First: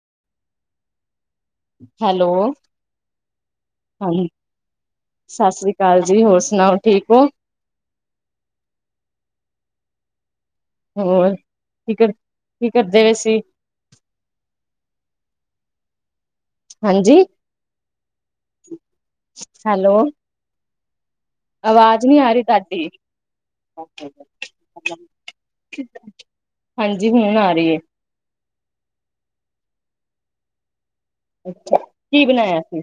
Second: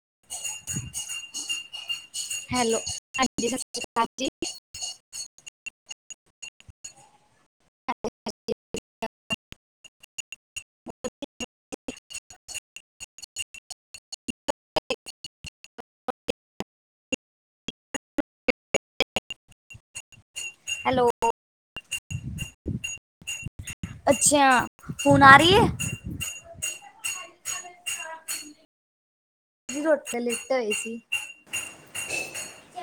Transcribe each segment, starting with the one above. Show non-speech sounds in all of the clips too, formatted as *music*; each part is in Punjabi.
*inaudible* ਹੈਲੋ, ਹੈਲੋ ਹਾਂਜੀ ਸਤਿ ਸ਼੍ਰੀ ਅਕਾਲ ਹਾਂ, ਜੀ ਸਤਿ ਸ੍ਰੀ ਅਕਾਲ ਜੀ, ਹੋਰ ਸੁਣਾਓ, ਠੀਕ ਓ? *inaudible* ਹੋਰ ਕੀ ਕਰ, ਕੀ ਕਰਦੇ ਵੀ ਸ *inaudible* ਹਾਂਜੀ, ਹੈਲੋ। ਹੈਲੋ। ਅਵਾਜ਼ ਨਹੀਂ ਆ ਰਹੀ ਤਾਡੀ, ਅੱਛਾ ਹੁਣ ਆ ਰਹੀ ਹੈ ਹਾਂਜੀ, ਹੁਣ ਆ ਰੀ ਏ। ਰੋਟ ਕੇ ਲਿਟ ਆਏ ਸੀ ਅੱਛਾ ਕੀ ਬਣਾਇਆ ਸੀ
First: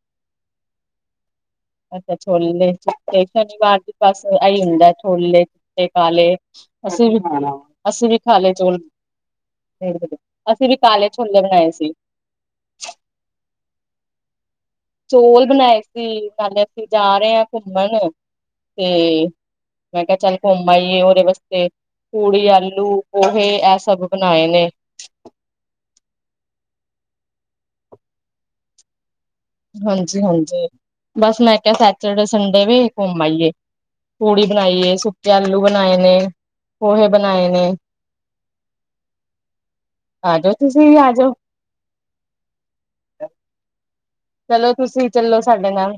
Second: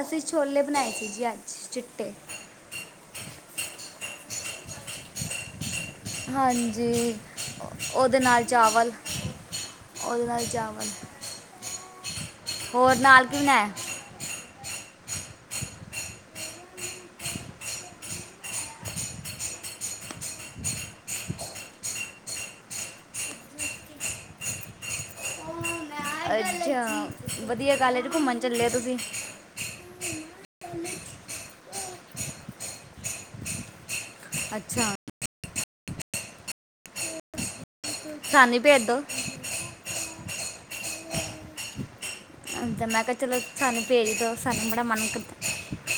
ਅਸੀਂ ਛੋਲੇ ਬਣਾਏ ਸੀ ਜੀ ਅੱਜ ਚਿੱਟੇ ਅੱਛਾ ਛੋਲ ਚਿੱਟੇ ਸ਼ਨੀਵਾਰ ਦੀ ਪਾਸ ਆਈ ਹੁੰਦਾ ਛੋਲੇ ਤੇ ਕਾਲੇ ਹਾਂਜੀ ਅਸੀਂ ਵੀ ਖਣਾ ਉਹ- ਅਸੀਂ ਉਹਦੇ ਵੀ ਨਾਲ ਕਾਲੇ ਚੌਲ ਚਾਵਲ ਉਹਦੇ ਨਾਲ ਅਸੀਂ ਵੀ ਚਾਵਲ ਕਾਲੇ ਛੋਲੇ ਬਣਾਏ ਸੀ। ਹੋਰ ਨਾਲ ਕੀ ਬਣਾਇਆ ਚੋਲ ਬਣਾਏ ਸੀ ਕੱਲ ਅਸੀਂ ਜਾ ਰਹੇ ਹਾਂ ਘੁੰਮਣ ਤੇ ਮੈਂ ਕਿਹਾ ਚੱਲ ਘੁੰਮ ਆਈਏ ਉਹਦੇ ਵਾਸਤੇ ਪੂੜੀ ਆਲੂ ਪਹੇ ਇਹ ਸਭ ਬਣਾਏ ਨੇ ਅੱਛਾ ਵਧੀਆ ਗਾਲਜ ਘੁੰਮਣ ਚੱਲੇ ਹੋ ਤੁਸੀਂ। ਹਾਂਜੀ, ਹਾਂਜੀ। ਬਸ ਮੈਂ ਕਿਹਾ ਸੈਚਡੇ ਸੰਡੇ ਵੀ ਘੁੰਮ ਆਈਏ ਪੂੜੀ ਅੱਛਾ ਬਣਾਈਏ ਸੁੱਕੇ ਆਲੂ ਬਣਾਏ ਨੇ ਪੋਹੇ ਬਣਾਏ ਨੇ ਸਾਨੀ ਭੇਜਦੋ ਆ ਜੋ ਤੁਸੀਂ ਆ ਜਾਓ ਤੇ ਮੈਂ ਕਿਹਾ ਚਲੋ ਸਾਨੂੰ ਪੇਰੀ ਦਾ ਸਾਨੂੰ ਚਲੋ ਬੜਾ ਮਨ ਤੁਸੀਂ ਚੱਲੋ ਸਾਡੇ ਕਰਦਾ ਨਾਲ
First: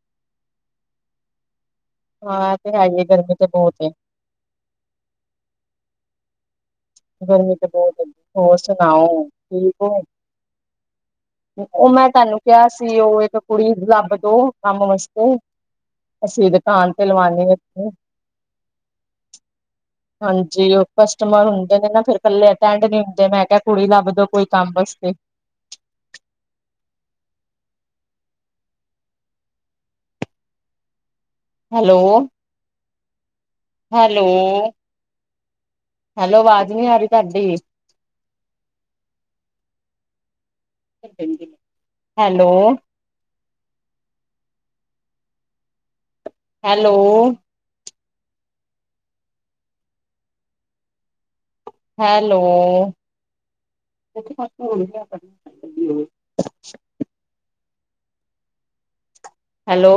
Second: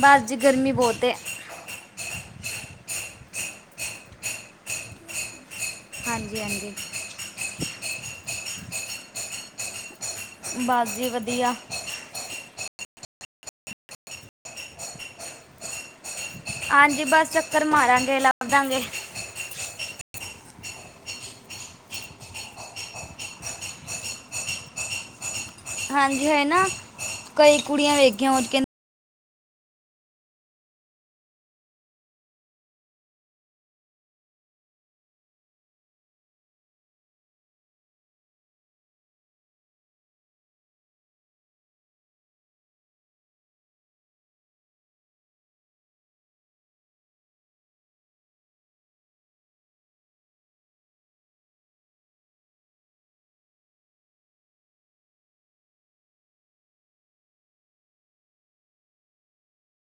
ਬਾਅਦ ਜੀ ਗਰਮੀ ਬਹੁਤੇ ਹਾਂ ਤੇ ਹੈ ਹੀ ਹੈ ਗਰਮੀ ਤੇ ਬਹੁਤ ਹਾਂਜੀ, ਹਾਂਜੀ। ਗਰਮੀ ਤੇ ਬਹੁਤ ਹੋਰ ਸੁਣਾਓ ਠੀਕ ਹੋ। ਬਸ ਜੀ ਵਧੀਆ ਉਹ ਮੈਂ ਤੁਹਾਨੂੰ ਕਿਹਾ ਸੀ ਉਹ ਇੱਕ ਕੁੜੀ ਲੱਬ ਦੋ ਕੰਮ ਵਾਸਤੇ ਅਸੀਂ ਦੁਕਾਨ ਤੇ ਹਾਂਜੀ। ਬਸ ਚੱਕਰ ਲਵਾਉਣੀ ਮਾਰਾਂਗੇ ਲਭ ਦਾਂਗੇ ਹਾਂਜੀ। ਉਹ ਕਸਟਮਰ ਹੁੰ ਕਹਿੰਦੇ ਨਾ ਫੇਿਰ ਇਕੱਲੇ ਤੰਗ ਨੀ ਹੁੰਦੇ ਮੈਂ ਕਿਹਾ ਕੁੜੀ ਲੱਭ ਦੋ ਕੋਈ ਕੰਮ ਵਾਸਤੇ ਹਾਂਜੀ। ਹੈ ਨਾ ਕਈ ਕੁੜੀਆਂ ਵੇਖੀਆਂ ਹੋ ਕਹਿੰ ਹੈਲੋ। ਹੈਲੋ। ਹੈਲੋ ਅਵਾਜ਼ ਨੀ ਆ ਰਹੀ ਤੁਹਾਡੀ। ਹੈਲੋ। ਹੈਲੋ। ਹੈਲੋ। ਹੈਲੋ।